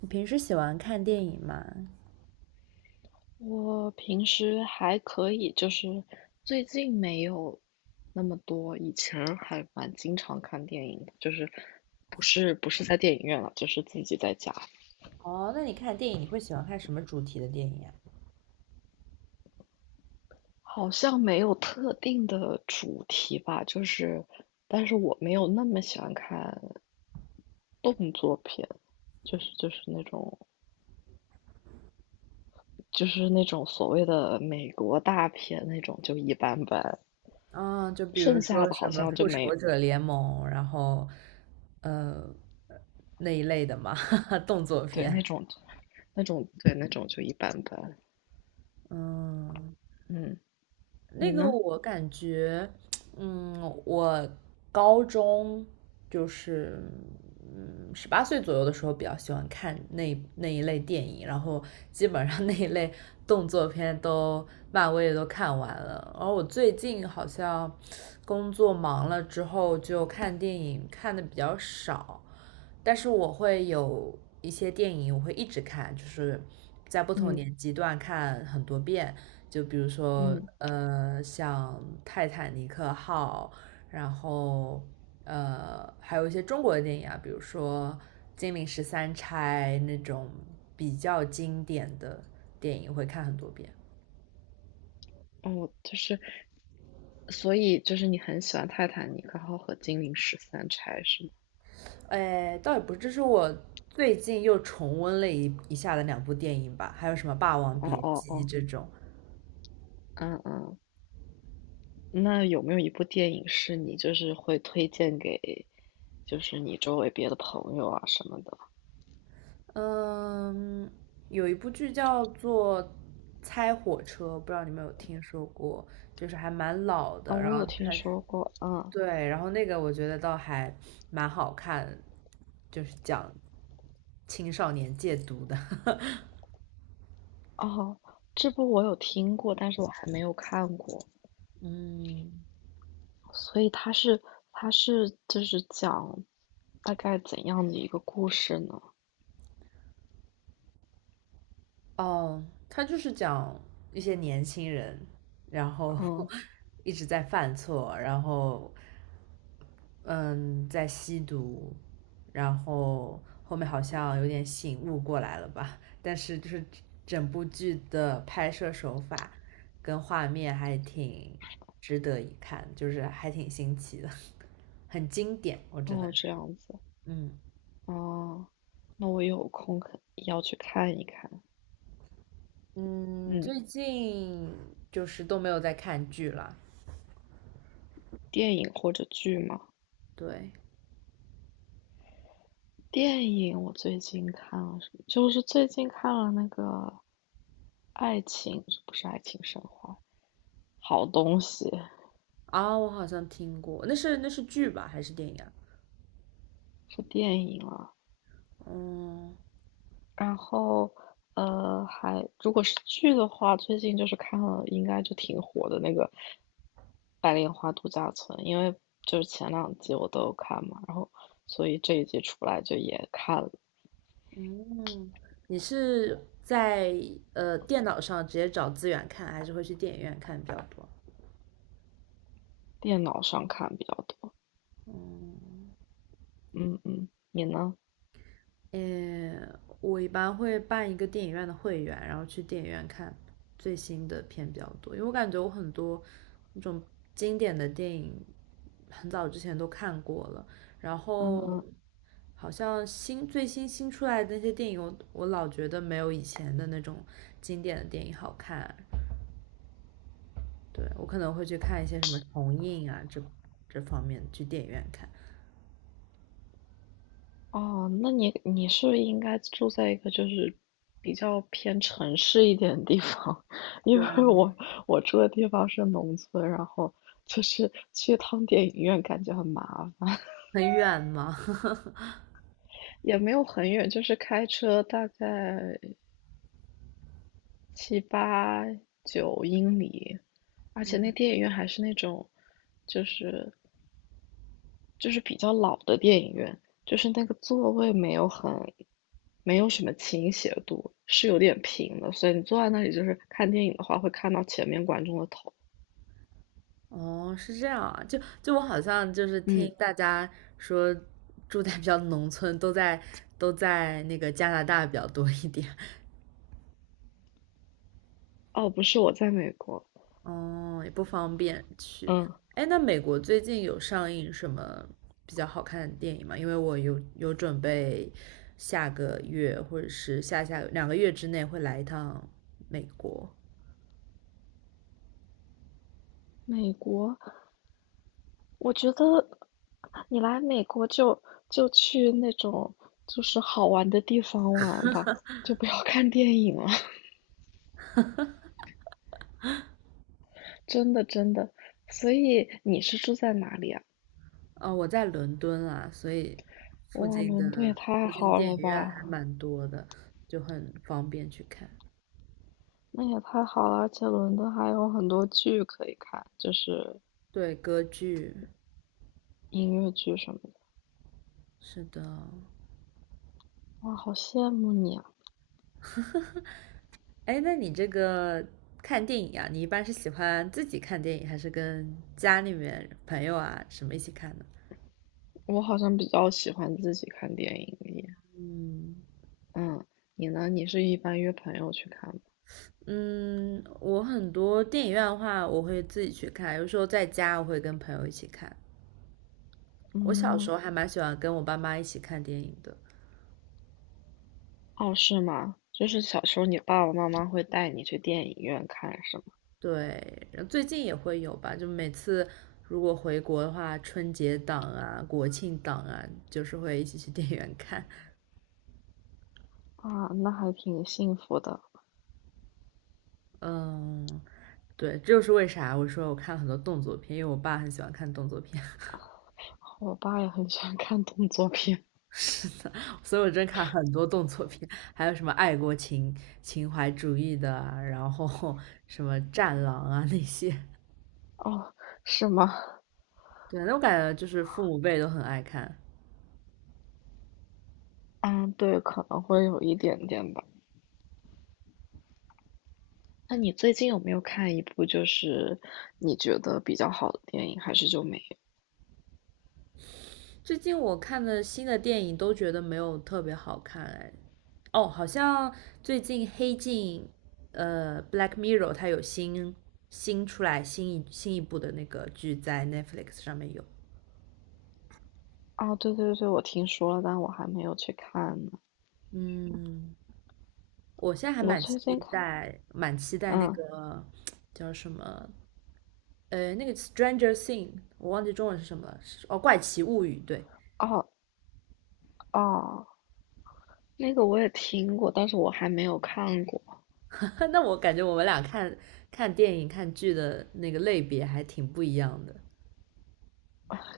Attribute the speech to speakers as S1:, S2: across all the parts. S1: 你平时喜欢看电影吗？
S2: 我平时还可以，就是最近没有那么多，以前儿还蛮经常看电影的，就是不是在电影院了，就是自己在家。
S1: 哦，那你看电影你会喜欢看什么主题的电影呀？
S2: 好像没有特定的主题吧，就是但是我没有那么喜欢看动作片，就是那种就是那种所谓的美国大片那种就一般般，
S1: 啊、就比如
S2: 剩下
S1: 说
S2: 的
S1: 什
S2: 好
S1: 么
S2: 像就
S1: 《复仇
S2: 没，
S1: 者联盟》，然后，呃，那一类的嘛，动作
S2: 对，那
S1: 片。
S2: 种那种对那种就一般般。
S1: 嗯，
S2: 嗯，
S1: 那
S2: 你
S1: 个
S2: 呢？
S1: 我感觉，嗯，我高中就是18岁左右的时候比较喜欢看那一类电影，然后基本上那一类动作片都漫威的都看完了。而我最近好像工作忙了之后，就看电影看的比较少。但是我会有一些电影，我会一直看，就是在不同
S2: 嗯
S1: 年纪段看很多遍。就比如说，
S2: 嗯。
S1: 像《泰坦尼克号》，然后还有一些中国的电影啊，比如说《金陵十三钗》那种比较经典的电影，会看很多遍。
S2: 哦，就是，所以就是你很喜欢《泰坦尼克号》和《金陵十三钗》是吗？
S1: 哎，倒也不是，这是我最近又重温了一下的两部电影吧，还有什么《霸王
S2: 哦
S1: 别
S2: 哦
S1: 姬》
S2: 哦，
S1: 这种。
S2: 嗯嗯。那有没有一部电影是你就是会推荐给，就是你周围别的朋友啊什么的？
S1: 嗯，有一部剧叫做《猜火车》，不知道你们有听说过，就是还蛮老
S2: 啊、
S1: 的。然
S2: 我
S1: 后
S2: 有
S1: 嗯
S2: 听
S1: 它是
S2: 说过，嗯。
S1: 对，然后那个我觉得倒还蛮好看，就是讲青少年戒毒的。
S2: 哦，这部我有听过，但是我还没有看过，
S1: 嗯，
S2: 所以它是就是讲大概怎样的一个故事呢？
S1: 哦，他就是讲一些年轻人，然后
S2: 嗯。
S1: 一直在犯错，然后嗯，在吸毒，然后后面好像有点醒悟过来了吧，但是就是整部剧的拍摄手法跟画面还挺值得一看，就是还挺新奇的，很经典，我只能
S2: 哦，这
S1: 说，
S2: 样子。
S1: 嗯
S2: 哦，那我有空可要去看一看。
S1: 嗯，
S2: 嗯。
S1: 最近就是都没有在看剧了，
S2: 电影或者剧吗？
S1: 对。
S2: 电影我最近看了什么？就是最近看了那个《爱情》，不是《爱情神话》，好东西。
S1: 啊，我好像听过，那是那是剧吧，还是电影啊？
S2: 是电影啊。
S1: 嗯
S2: 然后，呃，还如果是剧的话，最近就是看了，应该就挺火的那个《白莲花度假村》，因为就是前2集我都有看嘛，然后所以这一季出来就也看了。
S1: 嗯，你是在电脑上直接找资源看，还是会去电影院看比较多？
S2: 电脑上看比较多。
S1: 嗯
S2: 嗯嗯，你呢？
S1: 我一般会办一个电影院的会员，然后去电影院看最新的片比较多，因为我感觉我很多那种经典的电影很早之前都看过了，然
S2: 嗯
S1: 后
S2: 嗯。
S1: 好像最新出来的那些电影我，我老觉得没有以前的那种经典的电影好看。对，我可能会去看一些什么重映啊这方面，去电影院看。
S2: 哦，那你是应该住在一个就是比较偏城市一点的地方，因为
S1: 对，
S2: 我住的地方是农村，然后就是去趟电影院感觉很麻烦。
S1: 很远嘛。
S2: 也没有很远，就是开车大概7、8、9英里，而且那电影院还是那种就是就是比较老的电影院，就是那个座位没有很，没有什么倾斜度，是有点平的，所以你坐在那里就是看电影的话，会看到前面观众的头。
S1: 哦，是这样啊，就我好像就是听
S2: 嗯。
S1: 大家说，住在比较农村，都在那个加拿大比较多一点，
S2: 哦，不是，我在美国。
S1: 哦，也不方便去。
S2: 嗯。
S1: 哎，那美国最近有上映什么比较好看的电影吗？因为我有准备下个月或者是下下两个月之内会来一趟美国。
S2: 美国，我觉得你来美国就就去那种就是好玩的地方玩吧，就不要看电影了，真的真的。所以你是住在哪里啊？
S1: 哦，我在伦敦啊，所以附
S2: 哇，
S1: 近
S2: 伦敦
S1: 的
S2: 也太
S1: 附近
S2: 好
S1: 电影
S2: 了
S1: 院
S2: 吧！
S1: 还蛮多的，就很方便去看。
S2: 那也太好了，而且伦敦还有很多剧可以看，就是
S1: 对，歌剧，
S2: 音乐剧什么的。
S1: 是的。
S2: 哇，好羡慕你啊！
S1: 哎，那你这个看电影啊，你一般是喜欢自己看电影，还是跟家里面朋友啊什么一起看呢？
S2: 我好像比较喜欢自己看电影耶。
S1: 嗯，
S2: 嗯，你呢？你是一般约朋友去看吗？
S1: 嗯，我很多电影院的话，我会自己去看，有时候在家我会跟朋友一起看。我小时
S2: 嗯。
S1: 候还蛮喜欢跟我爸妈一起看电影的，
S2: 哦，是吗？就是小时候你爸爸妈妈会带你去电影院看，是吗？
S1: 对，然后最近也会有吧，就每次如果回国的话，春节档啊、国庆档啊，就是会一起去电影院看。
S2: 啊，那还挺幸福的。
S1: 嗯，对，这就是为啥我说我看了很多动作片，因为我爸很喜欢看动作片，
S2: 我爸也很喜欢看动作片。
S1: 所以我真看很多动作片，还有什么爱国情怀主义的啊，然后 什么战狼啊那些。
S2: 哦，是吗？
S1: 对，那我感觉就是父母辈都很爱看。
S2: 嗯，对，可能会有一点点吧。那你最近有没有看一部就是你觉得比较好的电影，还是就没有？
S1: 最近我看的新的电影都觉得没有特别好看哎。哦，好像最近黑镜，《Black Mirror》它有新出来新一新一部的那个剧在 Netflix 上面有。
S2: 啊，对对对，我听说了，但我还没有去看呢。
S1: 嗯，我现在还
S2: 我
S1: 蛮
S2: 最
S1: 期
S2: 近看，
S1: 待，蛮期待那
S2: 嗯。
S1: 个叫什么，那个《Stranger Thing》，我忘记中文是什么了，是哦，《怪奇物语》。对，
S2: 哦哦，那个我也听过，但是我还没有看过。
S1: 那我感觉我们俩看电影、看剧的那个类别还挺不一样的。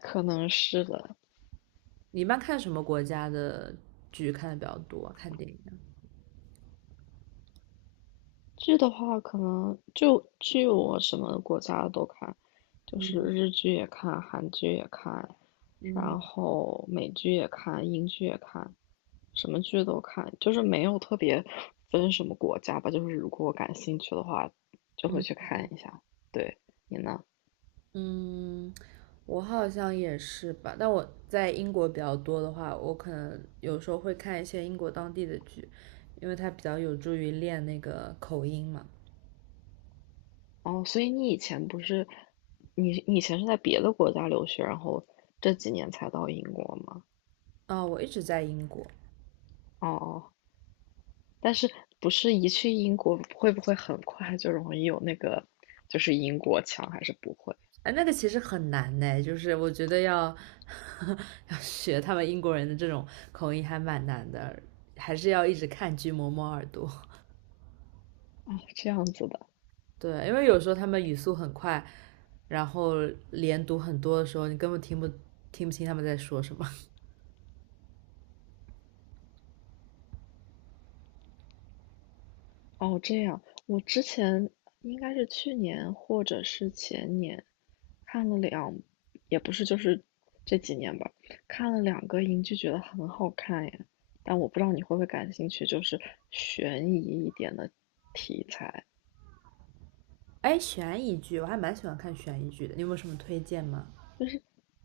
S2: 可能是的。
S1: 你一般看什么国家的剧看的比较多啊看电影啊
S2: 剧的话，可能就剧我什么国家的都看，就是
S1: 嗯
S2: 日剧也看，韩剧也看，
S1: 嗯
S2: 然后美剧也看，英剧也看，什么剧都看，就是没有特别分什么国家吧，就是如果我感兴趣的话，就会
S1: 嗯
S2: 去看一下。对，你呢？
S1: 嗯，我好像也是吧。但我在英国比较多的话，我可能有时候会看一些英国当地的剧，因为它比较有助于练那个口音嘛。
S2: 哦，所以你以前不是，你以前是在别的国家留学，然后这几年才到英国吗？
S1: 啊、我一直在英国，
S2: 哦哦。但是不是一去英国会不会很快就容易有那个，就是英国腔，还是不会？
S1: 哎，那个其实很难呢，就是我觉得要 要学他们英国人的这种口音还蛮难的，还是要一直看剧磨磨耳朵。
S2: 哦，这样子的。
S1: 对，因为有时候他们语速很快，然后连读很多的时候，你根本听不清他们在说什么。
S2: 哦，这样，我之前应该是去年或者是前年看了两，也不是就是这几年吧，看了2个英剧，觉得很好看耶。但我不知道你会不会感兴趣，就是悬疑一点的题材。
S1: 哎，悬疑剧我还蛮喜欢看悬疑剧的，你有没有什么推荐吗？
S2: 就是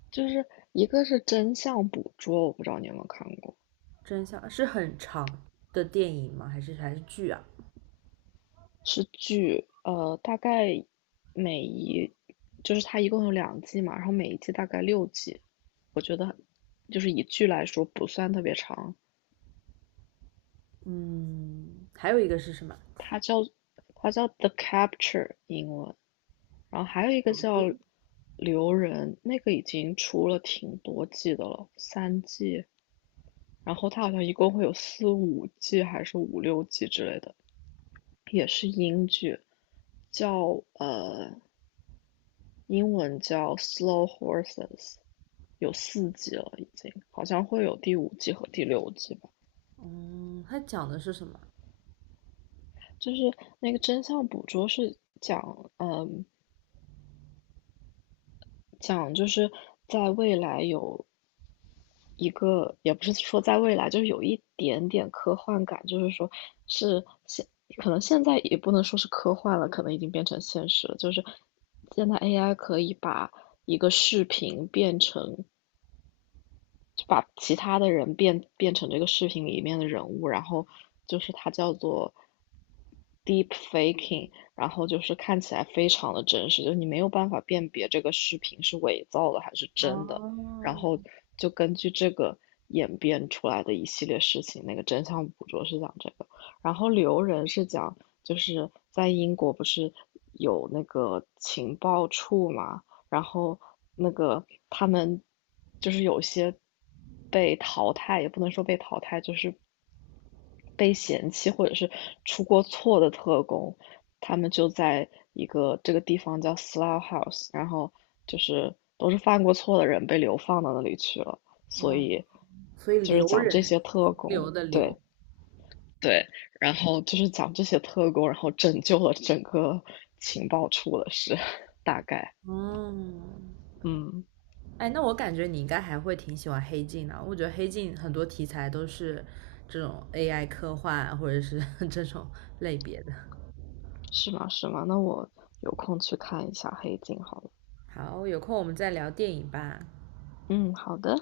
S2: 就是一个是真相捕捉，我不知道你有没有看过。
S1: 真相是很长的电影吗？还是剧啊？
S2: 是剧，呃，大概每一就是它一共有2季嘛，然后每一季大概6集，就是以剧来说不算特别长。
S1: 嗯，还有一个是什么？
S2: 它叫它叫 The Capture 英文，然后还有一个叫留人，那个已经出了挺多季的了，3季，然后它好像一共会有4、5季还是5、6季之类的，也是英剧，叫呃英文叫 Slow Horses，有4季了已经，好像会有第5季和第6季吧。
S1: 嗯，它讲的是什么？
S2: 就是那个真相捕捉是讲，嗯、讲，就是在未来有一个，也不是说在未来，就是有一点点科幻感，就是说是现，可能现在也不能说是科幻了，可能已经变成现实了。就是现在 AI 可以把一个视频变成就把其他的人变变成这个视频里面的人物，然后就是它叫做 deep faking，然后就是看起来非常的真实，就是你没有办法辨别这个视频是伪造的还是
S1: 哦，
S2: 真的，然后就根据这个演变出来的一系列事情，那个真相捕捉是讲这个，然后留人是讲就是在英国不是有那个情报处嘛，然后那个他们就是有些被淘汰，也不能说被淘汰，就是被嫌弃或者是出过错的特工，他们就在一个这个地方叫 Slough House，然后就是都是犯过错的人被流放到那里去了，所
S1: 哦，
S2: 以
S1: 所以
S2: 就是
S1: 留
S2: 讲这
S1: 人，
S2: 些特
S1: 停
S2: 工，
S1: 留的
S2: 对
S1: 留。
S2: 对，然后就是讲这些特工，然后拯救了整个情报处的事，大概。
S1: 哦，
S2: 嗯。
S1: 哎，那我感觉你应该还会挺喜欢黑镜的。我觉得黑镜很多题材都是这种 AI 科幻啊或者是 这种类别的。
S2: 是吗？是吗？那我有空去看一下《黑镜》好了。
S1: 好，有空我们再聊电影吧。
S2: 嗯，好的。